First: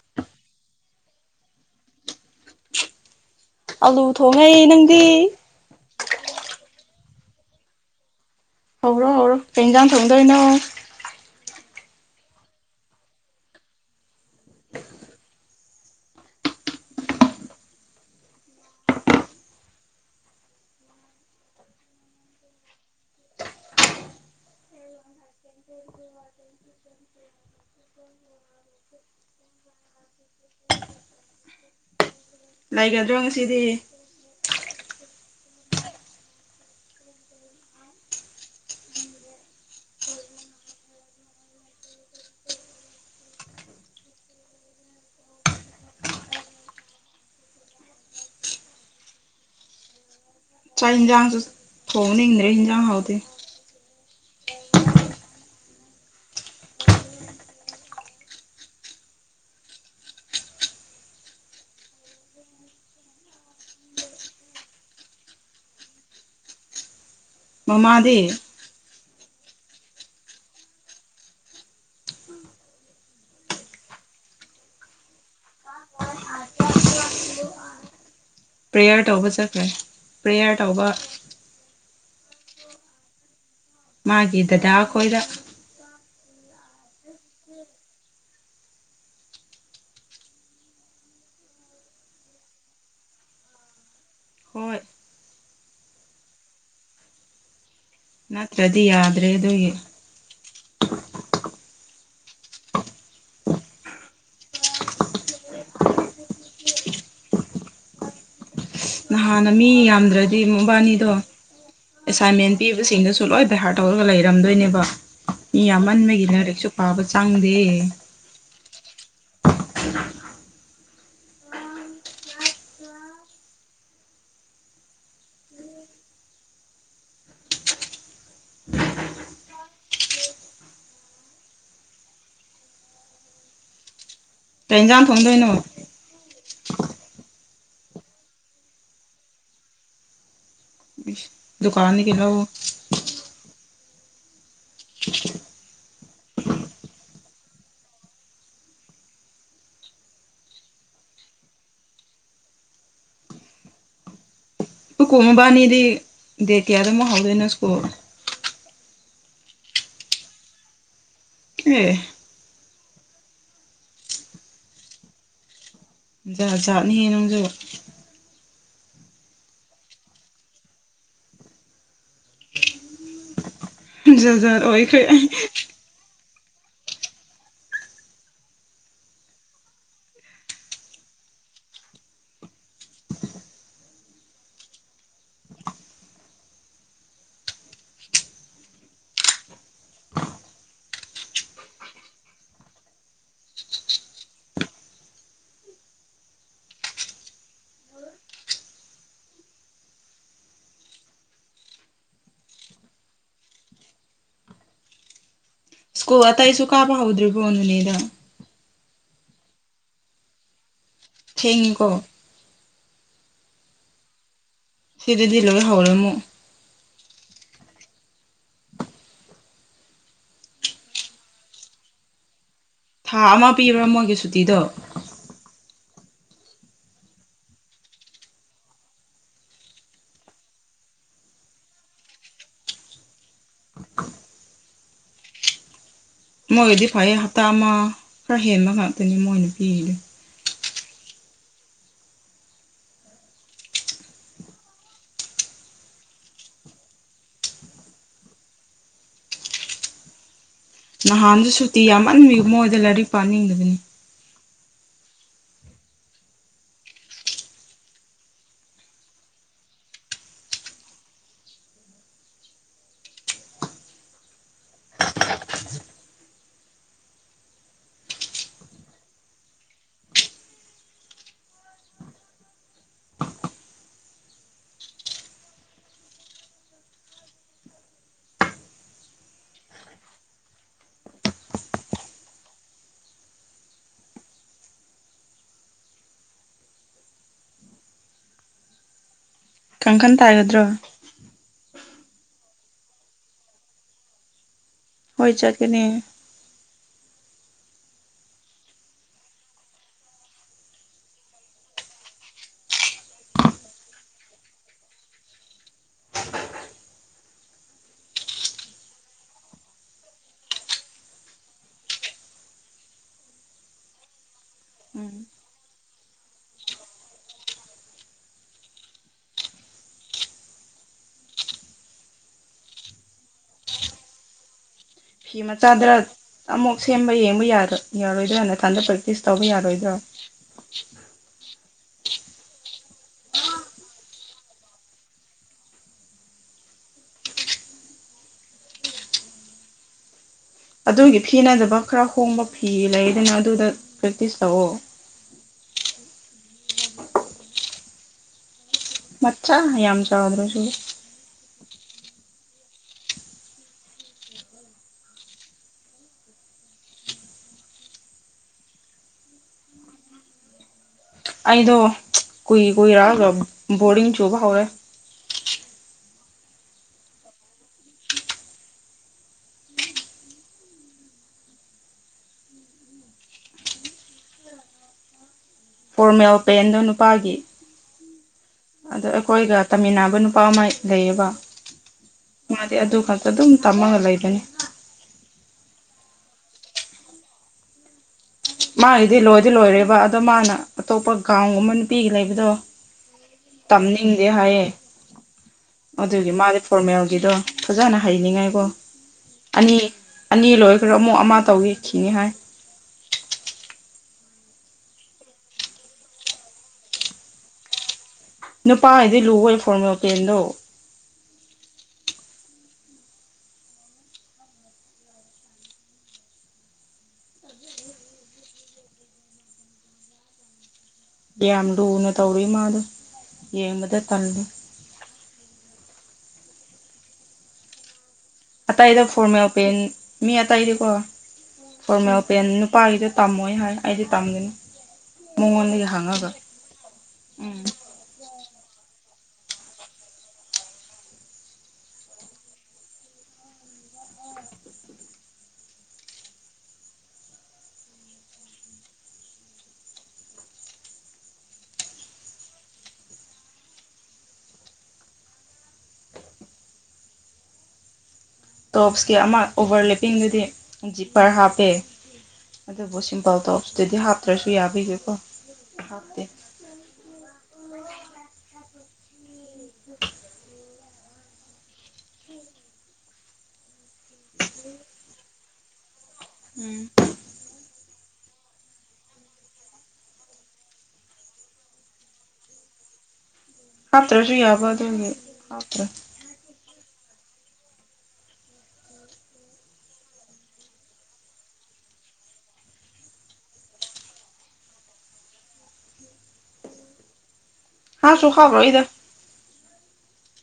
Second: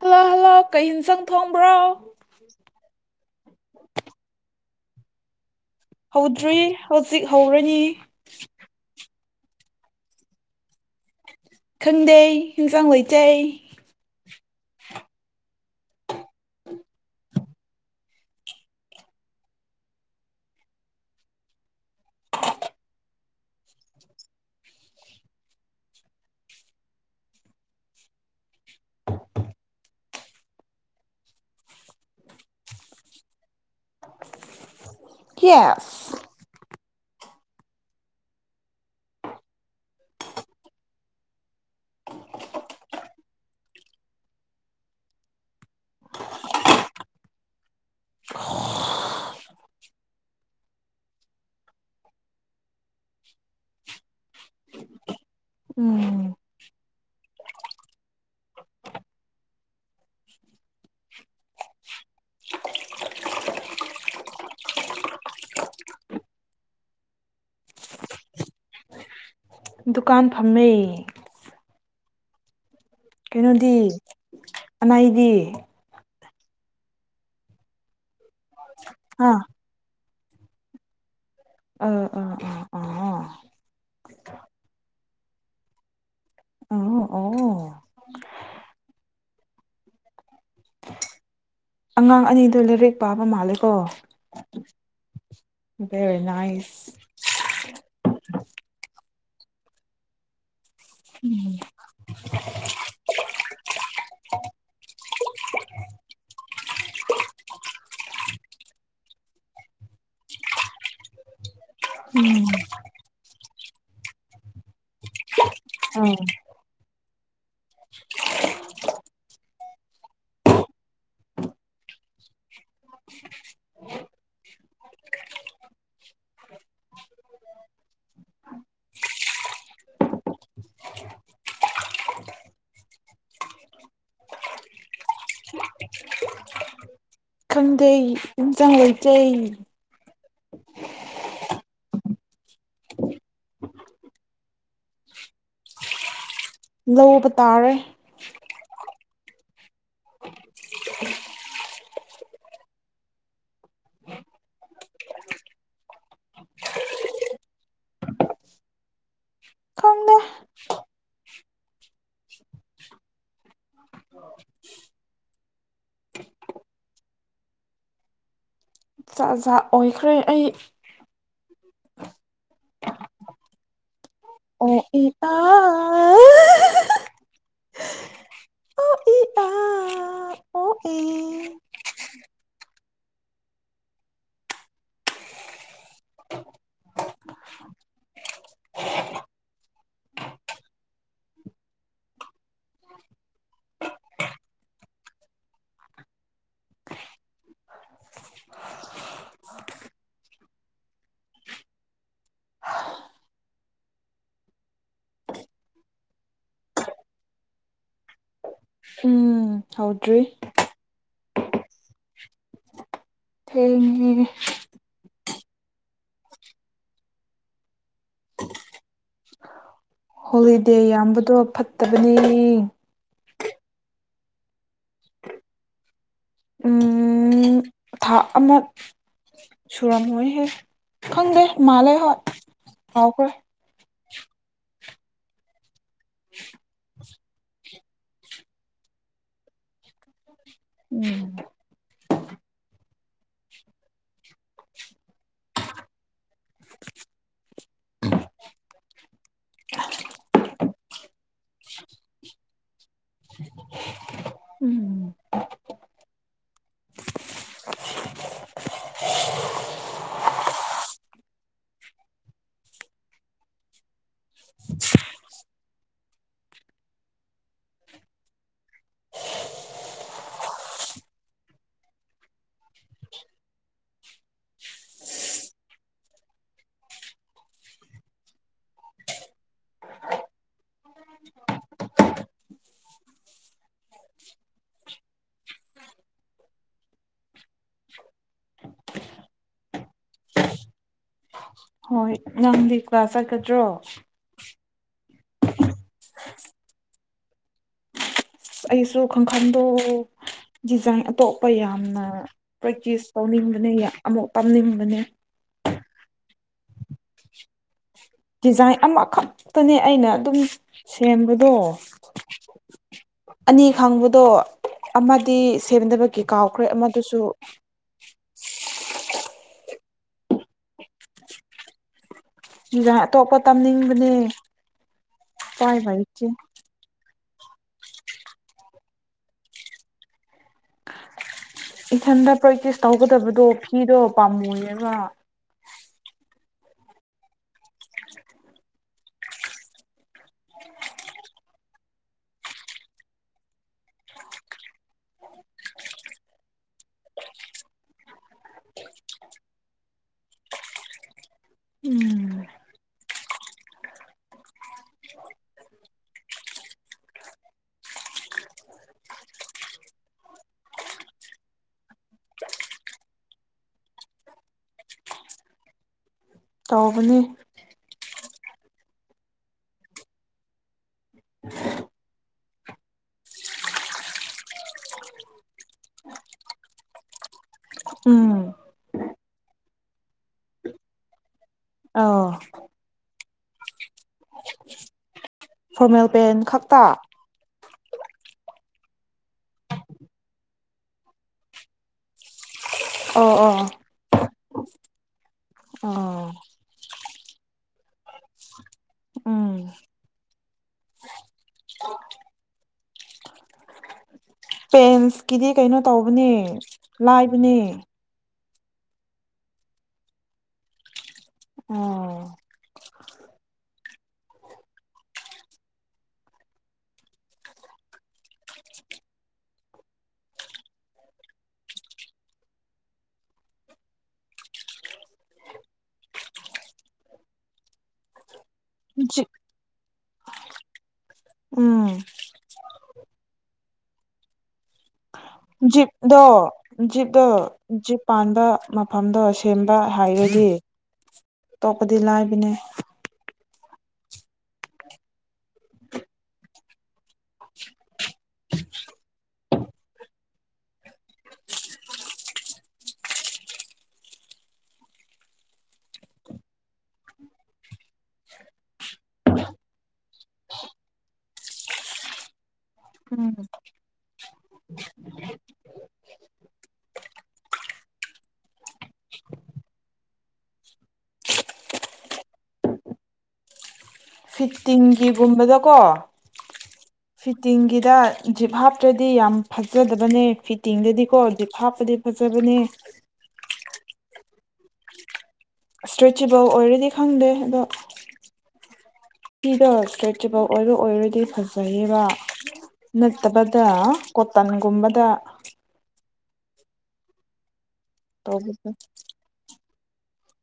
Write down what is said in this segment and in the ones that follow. hello hello ꯀꯩꯍꯤꯡꯁꯪ ꯊꯣꯡꯕ꯭ꯔꯣ ꯑꯂꯨ ꯊꯣꯡꯉꯩ ꯅꯪꯗꯤ ꯍꯧꯗ꯭ꯔꯤ ꯍꯧꯖꯤꯛ ꯍꯧꯔꯅꯤ ꯍꯧꯔꯣ ꯍꯧꯔꯣ ꯀꯩ ꯏꯟꯖꯥꯡ ꯊꯣꯡꯗꯣꯏꯅꯣ ꯈꯪꯗꯦ ꯍꯤꯡꯖꯥꯡ ꯂꯩꯩꯇꯦ [inaudible] ꯂꯩꯒꯗ꯭ꯔꯣ ꯉꯁꯤꯗꯤ ꯌꯦꯁ ꯆꯥꯛ ꯍꯤꯡꯖꯥꯡꯁꯨ ꯊꯣꯡꯅꯤꯡꯗ꯭ꯔꯦ ꯍꯤꯡꯖꯥꯡ ꯍꯥꯎꯇꯦ ꯎꯝ ꯃꯃꯥꯗꯤ ꯗꯨꯀꯥꯟ ꯐꯝꯃꯦ ꯀꯩꯅꯣꯗꯤ ꯑꯃꯩꯗꯤ ꯄ꯭ꯔꯦꯌꯔ ꯇꯧꯕ ꯑꯥ ꯆꯠꯈ꯭ꯔꯦ ꯄ꯭ꯔꯦꯌꯔ ꯇꯧꯕ ꯑꯥ ꯑꯥ ꯑꯥ ꯑꯥ ꯃꯥꯒꯤ ꯗꯗꯥ ꯈꯣꯏꯒ ꯑꯣ ꯑꯣ ꯑꯉꯥꯡ ꯑꯅꯤꯗꯣ ꯂꯩꯔꯤꯛ ꯄꯥꯕ ꯃꯥꯜꯂꯦꯀꯣ ꯍꯣꯏ ꯕꯦꯔꯤ ꯅꯥꯏ꯭ꯁ ꯅꯠꯇ꯭ꯔꯗꯤ ꯌꯥꯗ꯭ꯔꯦ ꯑꯗꯨꯏ ꯎꯝ ꯅꯍꯥꯟꯅ ꯃꯤ ꯌꯥꯝꯗ꯭ꯔꯗꯤ ꯃꯕꯥꯅꯤꯗꯣ ꯎꯝ ꯑꯦꯁꯥꯏꯟꯃꯦꯟ ꯄꯤꯕꯁꯤꯡꯗꯨꯁꯨ ꯂꯣꯏ ꯚꯩꯍꯥꯔꯠ ꯇꯧꯔꯒ ꯂꯩꯔꯝꯗꯣꯏꯅꯦꯕ ꯃꯤ ꯑꯥ ꯌꯥꯝꯃꯟꯕꯒꯤ ꯂꯥꯏꯔꯤꯛꯁꯨ ꯄꯥꯕ ꯆꯪꯗꯦ ꯀꯩꯑꯦꯟꯖꯥꯡ ꯊꯣꯡꯗꯣꯏ ꯅꯣ [inaudible] ꯈꯪꯗꯦ ꯏꯟꯖꯥꯡ ꯂꯩꯇꯦ ꯗꯨꯀꯥꯟ ꯗꯒꯤ ꯂꯧ [inaudible] ꯂꯧꯕ ꯇꯥꯔꯦ ꯍꯨ ꯀꯨꯝꯃꯕꯥꯃꯤꯗꯤ ꯗꯦꯠ ꯀꯌꯥꯗ ꯃꯨꯛ ꯍꯧꯗꯣꯏꯅꯣ ꯁ꯭ꯀꯨꯜ ꯈꯪꯗꯦ ꯑꯦ ꯖꯥ ꯖꯥꯠꯅꯤꯍꯦ ꯅꯪꯖꯨ ꯆꯥꯛ ꯖꯠ ꯑꯣꯏꯈ꯭ꯔꯦ ꯑꯩ ꯖꯥ ꯖꯥꯠ ꯑꯣ ꯑꯣꯏꯈ꯭ꯔꯦ ꯏ ꯑꯩ ꯑꯥ ꯑꯣ ꯑꯦ ꯑꯣ ꯑꯦ ꯁ꯭ꯀꯨꯜ ꯑꯇꯩꯁꯨ ꯀꯥꯕ ꯍꯧꯗ꯭ꯔꯤꯕꯣ ꯅꯣꯅꯦꯗ ꯍꯝ ꯍꯧꯗ꯭ꯔꯤ ꯊꯦꯡꯉꯤꯀꯣ ꯊꯦꯡꯉꯦꯍꯦ ꯁꯤꯗꯗꯤꯂꯣꯏ ꯍꯥꯎꯔꯦꯃꯨꯛ ꯍꯣꯂꯤꯗꯦ ꯌꯥꯝꯕꯗꯣ ꯐꯠꯇꯕꯅꯦ ꯊꯥ ꯑꯃ ꯄꯤꯕ꯭ꯔꯥ ꯃꯣꯏꯒꯤ ꯁꯨꯇꯤꯗꯣ ꯎꯝ ꯊꯥ ꯑꯃꯛ ꯁꯨꯔꯝꯃꯣꯏꯍꯦ ꯈꯪꯗꯦ ꯃꯥꯜꯂꯦ ꯍꯣꯏ ꯀꯥꯎꯈ꯭ꯔꯦ ꯃꯣꯏꯒꯤꯗꯤ ꯐꯌꯦ ꯍꯞꯇꯥ ꯑꯃ ꯈꯔ ꯍꯦꯟꯕ ꯉꯥꯛꯇꯅꯤ ꯃꯣꯏꯅ ꯄꯤꯔꯤꯗꯤ ꯎꯝ ꯅꯍꯥꯟꯖꯨ ꯁꯨꯇꯤ ꯌꯥꯝꯃꯟꯕꯒꯤ ꯃꯣꯏꯖꯦ ꯂꯥꯏꯔꯤꯛ ꯄꯥꯅꯤꯡꯗꯕꯅꯤ ꯎꯝ ꯀꯪ ꯀꯟ ꯇꯥꯏꯒꯗ꯭ꯔꯣ ꯍꯣꯏ ꯉꯪꯗꯤ ꯀ꯭ꯂꯥꯁ ꯆꯠꯀꯗ꯭ꯔꯣ ꯍꯣꯏ ꯆꯠꯒꯅꯦ ꯑꯩꯁꯨ ꯈꯪꯈꯪꯗꯣ ꯗꯤꯖꯥꯏꯟ ꯑꯇꯣꯞꯄ ꯌꯥꯝꯅ ꯄ꯭ꯔꯦꯛꯇꯤꯁ ꯇꯧꯅꯤꯡꯕꯅꯦ ꯑꯃꯨꯛ ꯇꯝꯅꯤꯡꯕꯅꯦ ꯗꯤꯖꯥꯏꯟ ꯑꯃꯈꯛꯇꯅꯦ ꯑꯩꯅ ꯑꯗꯨꯝ ꯁꯦꯝꯕꯗꯣ [inaudible] ꯑꯅꯤ ꯈꯪꯕꯗꯣ ꯎꯝ ꯑꯃꯗꯤ ꯁꯦꯝꯗꯕꯒꯤ ꯀꯥꯎꯈ꯭ꯔꯦ ꯑꯃꯗꯨꯁꯨ ꯗꯤꯖꯥꯏꯟ ꯑꯇꯣꯞꯄ ꯇꯝꯅꯤꯡꯕꯅꯦ ꯐꯤ ꯎꯄꯥꯏ ꯃꯆꯥꯗꯔꯛ ꯂꯩꯇꯦ ꯑꯃꯨꯛ ꯁꯦꯝꯕ ꯌꯦꯡꯕ ꯌꯥꯔꯣ ꯌꯥꯔꯣꯏꯗ꯭ꯔꯥꯅ ꯊꯟꯗ ꯄ꯭ꯔꯦꯛꯇꯤꯁ ꯇꯧꯕ ꯌꯥꯔꯣꯏꯗ꯭ꯔꯣ ꯏꯊꯟꯗ ꯄ꯭ꯔꯦꯛꯇꯤꯁ ꯇꯧꯒꯗꯕꯗꯣ ꯐꯤꯗꯣ ꯄꯥꯝꯃꯨꯏꯌꯦꯕ ꯑꯗꯨꯒꯤ ꯐꯤꯅꯠꯗꯕ ꯈꯔ ꯍꯣꯡꯕ ꯐꯤ ꯂꯩꯗꯅ ꯑꯗꯨꯗ ꯄ꯭ꯔꯦꯛꯇꯤꯁ ꯇꯧꯑꯣ ꯃꯠꯆꯥ ꯌꯥꯝ ꯆꯥꯎꯗ꯭ꯔꯣꯁꯨ ꯎꯝ ꯑꯩꯗꯣ ꯀꯨꯏ ꯀꯨꯏꯔꯥꯛꯑꯒ ꯕꯣꯔꯤꯡ ꯆꯨꯕ ꯍꯧꯋꯦ ꯇꯧꯕꯅꯦ ꯐꯣꯔꯃꯦꯜ ꯄꯦꯟꯗꯣ ꯅꯨꯄꯥꯒꯤ ꯎꯝ ꯑꯗ ꯑꯩꯈꯣꯏꯒ ꯇꯥꯃꯤꯟꯅꯕ ꯅꯨꯄꯥ ꯑꯃ ꯂꯩꯌꯦꯕ ꯑꯧ ꯃꯥꯗꯤ ꯑꯗꯨ ꯈꯛꯇ ꯑꯗꯨꯝ ꯇꯝꯃꯒ ꯂꯩꯕꯅꯤ ꯐꯣꯔꯃꯦꯜ ꯄꯦꯟ ꯈꯛꯇ ꯃꯥꯒꯤꯗꯤ ꯂꯣꯏꯗꯤ ꯂꯣꯏꯔꯦꯕ ꯑꯗꯣ ꯃꯥꯅ ꯑꯇꯣꯞꯄ ꯒꯥꯎꯟꯒꯨꯝꯕ ꯅꯨꯄꯤꯒꯤ ꯂꯩꯕꯗꯣ ꯑꯣ ꯑꯣ ꯑꯣ ꯇꯝꯅꯤꯡꯗꯦ ꯍꯥꯏꯌꯦ ꯑꯥ ꯑꯗꯨꯒꯤ ꯃꯥꯗꯤ ꯐꯣꯔꯃꯦꯜꯒꯤꯗꯣ ꯐꯖꯅ ꯍꯩꯅꯤꯡꯉꯥꯏꯀꯣ ꯎꯝ ꯑꯅꯤ ꯑꯅꯤ ꯂꯣꯏꯈ꯭ꯔ ꯑꯃꯨꯛ ꯑꯃ ꯇꯧꯋꯤꯈꯤꯅꯤ ꯍꯥꯏ ꯁꯀꯤꯗꯤ ꯀꯩꯅꯣ ꯇꯧꯕꯅꯦ ꯂꯥꯏꯕꯅꯦ ꯅꯨꯄꯥ ꯍꯥꯏꯗꯤ [unintelligible] ꯐꯣꯔꯃꯦꯜ ꯄ꯭ꯂꯦꯟꯗꯣ ꯑꯣ ꯌꯥꯝ ꯂꯨꯅ ꯇꯧꯔꯨꯏ ꯃꯥꯗꯣ ꯌꯦꯡꯕꯗ ꯇꯜꯂꯦ ꯑꯇꯩꯗ ꯖꯤꯞ ꯐꯣꯔꯃꯦꯜ ꯄꯦꯟ ꯃꯤ ꯑꯇꯩꯗꯤꯀꯣ ꯎꯝ ꯐꯣꯔꯃꯦꯜ ꯄꯦꯟ ꯅꯨꯄꯥꯒꯤꯗꯣ ꯇꯝꯃꯣꯏ ꯍꯥꯏ ꯑꯩꯗꯤ ꯇꯝꯒꯅꯤ ꯃꯉꯣꯟꯗꯒꯤ ꯍꯪꯉꯒ ꯎꯝ [unintelligible] ꯄꯥꯟꯕ ꯃꯐꯝꯗꯣ ꯁꯦꯝꯕ ꯍꯩꯔꯗꯤ ꯑꯇꯣꯞꯄꯗꯤ ꯂꯥꯏꯕꯅꯦ ꯇꯣꯞꯁꯀꯤ ꯑꯃ ꯑꯣꯚꯔ ꯂꯦꯞꯄꯤꯡꯗꯨꯗꯤ ꯖꯤꯞꯄꯔ ꯍꯥꯞꯄꯦ ꯑꯗꯨꯕꯨ ꯎꯝ ꯁꯤꯝꯄꯜ ꯇꯣꯞꯁꯇꯗꯤ ꯍꯥꯞꯇ꯭ꯔꯁꯨ ꯌꯥꯕꯒꯤꯀꯣ ꯍꯥꯞꯇꯦ [inaudible] ꯐꯤꯞꯇꯤꯟꯒꯤ ꯒꯨꯝꯕꯗꯀꯣ ꯎꯝ ꯇꯤꯟꯒꯤꯗ ꯖꯤꯞ ꯍꯥꯞꯇ꯭ꯔꯗꯤ ꯌꯥꯝ ꯐꯖꯗꯕꯅꯦ ꯐꯤꯠꯇꯤꯡꯒꯤꯗꯤꯀꯣ ꯖꯤꯞ ꯍꯥꯞꯄꯗꯤ ꯐꯖꯕꯅꯦ ꯍꯥꯞꯇ꯭ꯔꯁꯨ ꯌꯥꯕ ꯑꯗꯨꯒꯤ ꯍꯥꯞꯇ꯭ꯔꯦ ꯏꯁꯇ꯭ꯔꯦꯠꯆꯦꯕꯜ ꯑꯣꯏꯔꯗꯤ ꯈꯪꯗꯦ ꯑꯗꯣ ꯐꯤꯗꯣ ꯏꯁꯇ꯭ꯔꯦꯠꯆꯦꯕꯜ ꯑꯣꯏꯔꯣ ꯑꯣꯏꯔꯗꯤ ꯐꯖꯩꯌꯦꯕ ꯅꯠꯇꯕꯗ ꯀꯣꯇꯟꯒꯨꯝꯕꯗ ꯍꯥꯞꯁꯨ ꯍꯥꯞꯔꯣꯏꯗ [unintelligible]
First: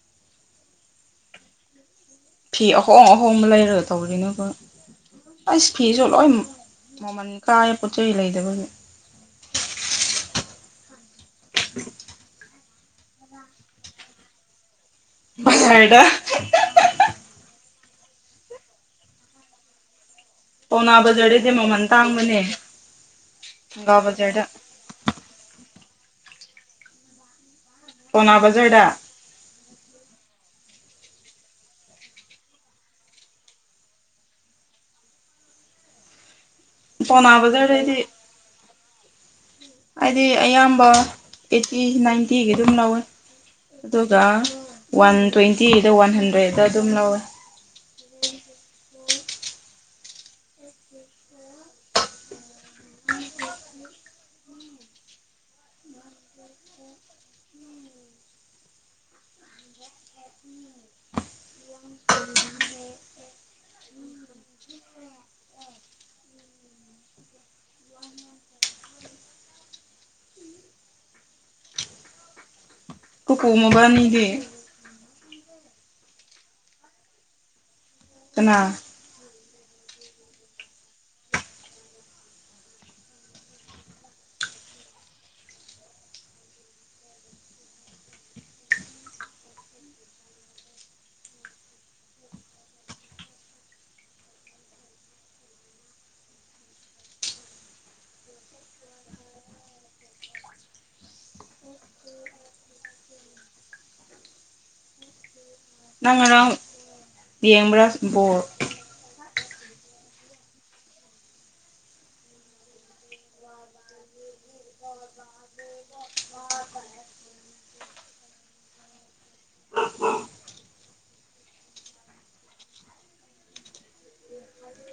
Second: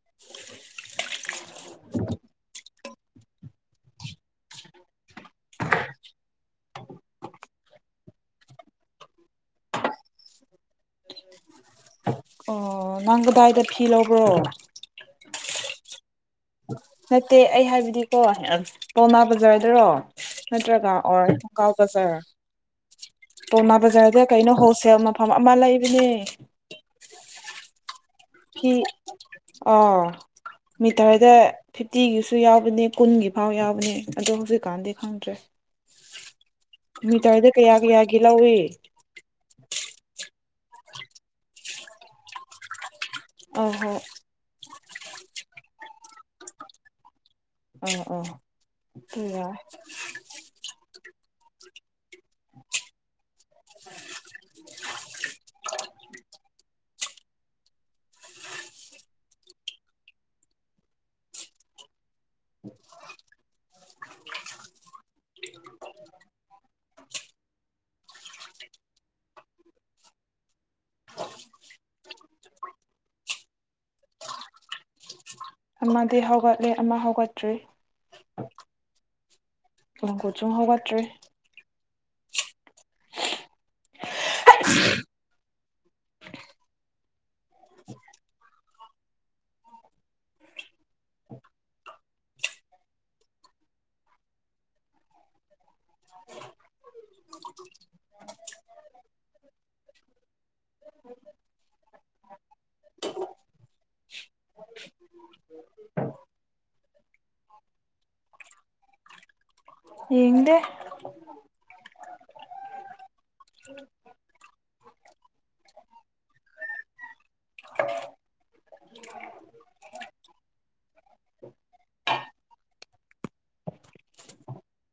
[unintelligible] ꯐꯤ ꯑꯍꯣꯡ ꯑꯍꯣꯡꯕ ꯂꯩꯔꯒ ꯇꯧꯔꯤꯅꯦꯀꯣ ꯑꯁ ꯐꯤꯁꯨ ꯂꯣꯏꯝ ꯃꯃꯜ ꯀꯥꯏꯌꯦ ꯄꯣꯠ ꯆꯩ ꯂꯩꯗꯕꯒꯤ [inaudible] [unintelligible] ꯑꯣ ꯅꯪ ꯀꯗꯥꯏꯗ ꯐꯤ ꯂꯧꯕ꯭ꯔꯣ ꯕꯁꯔꯗ ꯅꯠꯇꯦ ꯑꯩ ꯍꯥꯏꯕꯗꯤꯀꯣ ꯄꯧꯅꯥ ꯕꯖꯥꯔꯗꯔꯣ ꯅꯠꯇ꯭ꯔꯒ ꯄꯥꯎꯅꯥ ꯑꯣꯔ ꯕꯖꯥꯔꯗꯗꯤ ꯊꯣꯡꯒꯥꯜ ꯃꯃꯜ ꯕꯖꯔ ꯇꯥꯡꯕꯅꯦ ꯄꯣꯃꯥ ꯕꯖꯥꯔꯗ ꯀꯩꯅꯣ ꯍꯣꯜꯁꯦꯜ ꯑꯃ ꯐꯝ ꯑꯃ ꯂꯩꯕꯅꯦ ꯄꯥꯎꯅꯥ ꯐꯤ ꯕꯖꯥꯔꯗ ꯑꯥ ꯃꯤꯇꯔꯗ ꯐꯤꯐꯇꯤꯒꯤꯁꯨ ꯌꯥꯎꯕꯅꯦ ꯀꯨꯟꯒꯤ ꯐꯥꯎ ꯌꯥꯎꯕꯅꯦ ꯑꯗꯣ ꯍꯧꯖꯤꯛꯀꯥꯟꯗꯤ ꯈꯪꯗ꯭ꯔꯦ ꯄꯥꯎꯅꯥ ꯃꯤꯇꯔꯗ ꯀꯌꯥ ꯕꯖꯥꯔꯗꯩꯗꯤ ꯀꯌꯥꯒꯤ ꯂꯧꯏ ꯑꯩꯗꯤ ꯑꯌꯥꯝꯕ ꯑꯩꯠꯇꯤ ꯅꯥꯏꯟꯇꯤꯒꯤ ꯑꯗꯨꯝ ꯂꯧꯋꯦ ꯑꯧ ꯍꯣꯏ ꯑꯗꯨꯒ ꯋꯥꯟ ꯇ꯭ꯋꯦꯟꯇꯤꯗ ꯋꯥꯟ ꯍꯟꯗ꯭ꯔꯦꯗ ꯑꯗꯨꯝ ꯂꯧꯋꯦ ꯑꯣ ꯑꯣ ꯗꯨ ꯌꯥꯏ [unintelligible] [unintelligible] [inaudible] ꯀꯨꯀꯨ ꯃꯕꯥꯅꯤꯒꯤ ꯑꯃꯗꯤ ꯍꯧꯒꯠꯂꯦ ꯑꯃ ꯍꯧꯒꯠꯇ꯭ꯔꯤ ꯀꯅꯥ ꯂꯣꯡꯀꯣꯆꯨꯡ ꯍꯧꯒꯠꯇ꯭ꯔꯤ [unintelligible] ꯅꯪ ꯉꯔꯥꯡ ꯌꯦꯡꯕ꯭ꯔꯥ ꯕꯣꯜ ꯌꯦꯡꯗꯦ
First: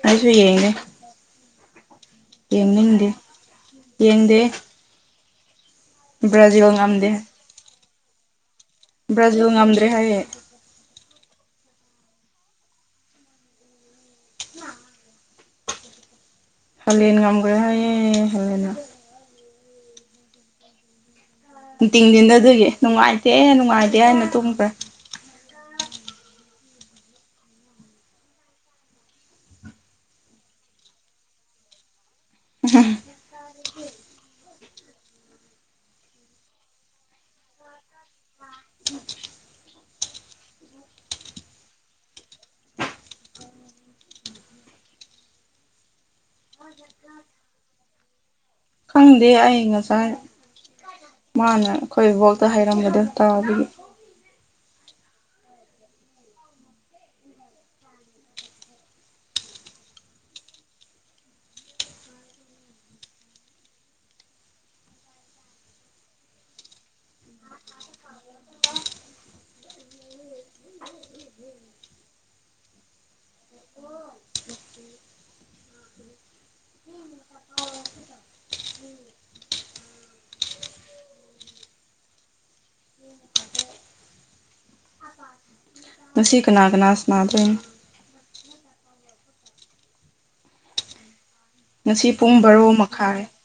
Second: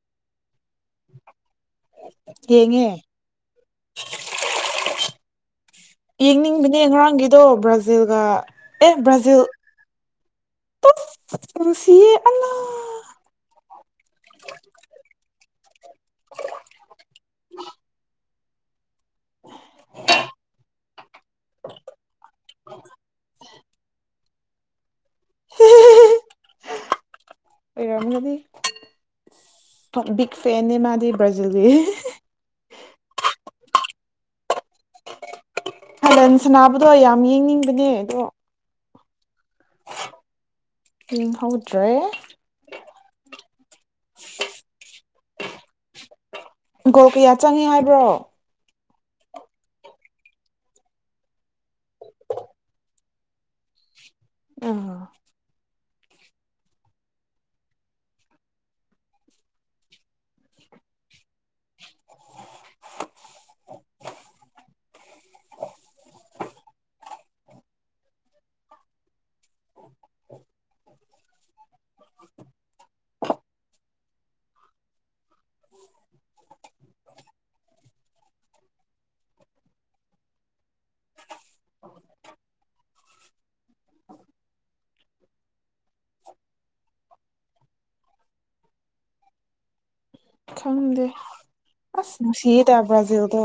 ꯑꯩꯁꯨ ꯌꯦꯡꯅꯦ ꯌꯦꯉꯦ ꯌꯦꯡꯗꯦ ꯕ꯭ꯔꯥꯖꯤꯜ ꯌꯦꯡꯅꯤꯡꯕꯅꯦ ꯉꯝꯗꯦ ꯉꯔꯥꯡꯒꯤꯗꯣ ꯕ꯭ꯔꯥꯖꯤꯜꯒ ꯑꯦ ꯕ꯭ꯔꯥꯖꯤꯜ ꯉꯝꯗ꯭ꯔꯦ ꯍꯥꯏꯌꯦ ꯅꯨꯡꯁꯤꯌꯦ ꯑꯅꯥ ꯍꯂꯦꯟ ꯉꯝꯈ꯭ꯔꯦ ꯍꯥꯏꯌꯦ ꯍꯂꯦꯟꯅ ꯇꯤꯡꯇꯤꯡꯖꯤꯟꯗ ꯑꯗꯨꯒꯤ ꯅꯨꯡꯉꯥꯏꯇꯦ ꯅꯨꯡꯉꯥꯏꯇꯦ ꯍꯥꯏꯅ ꯇꯨꯝꯈ꯭ꯔꯦ ꯑꯣꯏꯔꯝꯒꯗꯤ ꯕꯤꯛ ꯐꯦꯟꯅꯤ ꯃꯥꯗꯤ ꯕ꯭ꯔꯥꯖꯤꯜꯒꯤ [unintelligible] ꯆꯜꯁꯅꯥꯕꯗꯣ ꯌꯥꯝ ꯌꯦꯡꯅꯤꯡꯕꯅꯦ ꯑꯗꯣ ꯌꯦꯡ ꯍꯧꯗ꯭ꯔꯦ ꯒꯣꯜ ꯀꯌꯥ ꯆꯪꯉꯦ ꯍꯥꯏꯕ꯭ꯔꯣ ꯈꯪꯗꯦ ꯑꯩ ꯉꯁꯥꯏ ꯃꯥꯅ ꯑꯩꯈꯣꯏꯕꯣꯛꯇ ꯍꯥꯏꯩꯔꯝꯕꯗꯣ ꯇꯥꯕꯒꯤ ꯑ ꯉꯁꯤ ꯀꯅꯥ ꯀꯅꯥ ꯁꯅꯥꯗꯣꯏꯅꯣ ꯈꯪꯗꯦ ꯉꯁꯤ ꯑꯁ ꯄꯨꯡ ꯕꯔꯣ ꯅꯨꯡꯁꯤꯌꯦꯗ ꯃꯈꯥꯏꯔꯦ ꯕ꯭ꯔꯥꯖꯤꯜꯗꯣ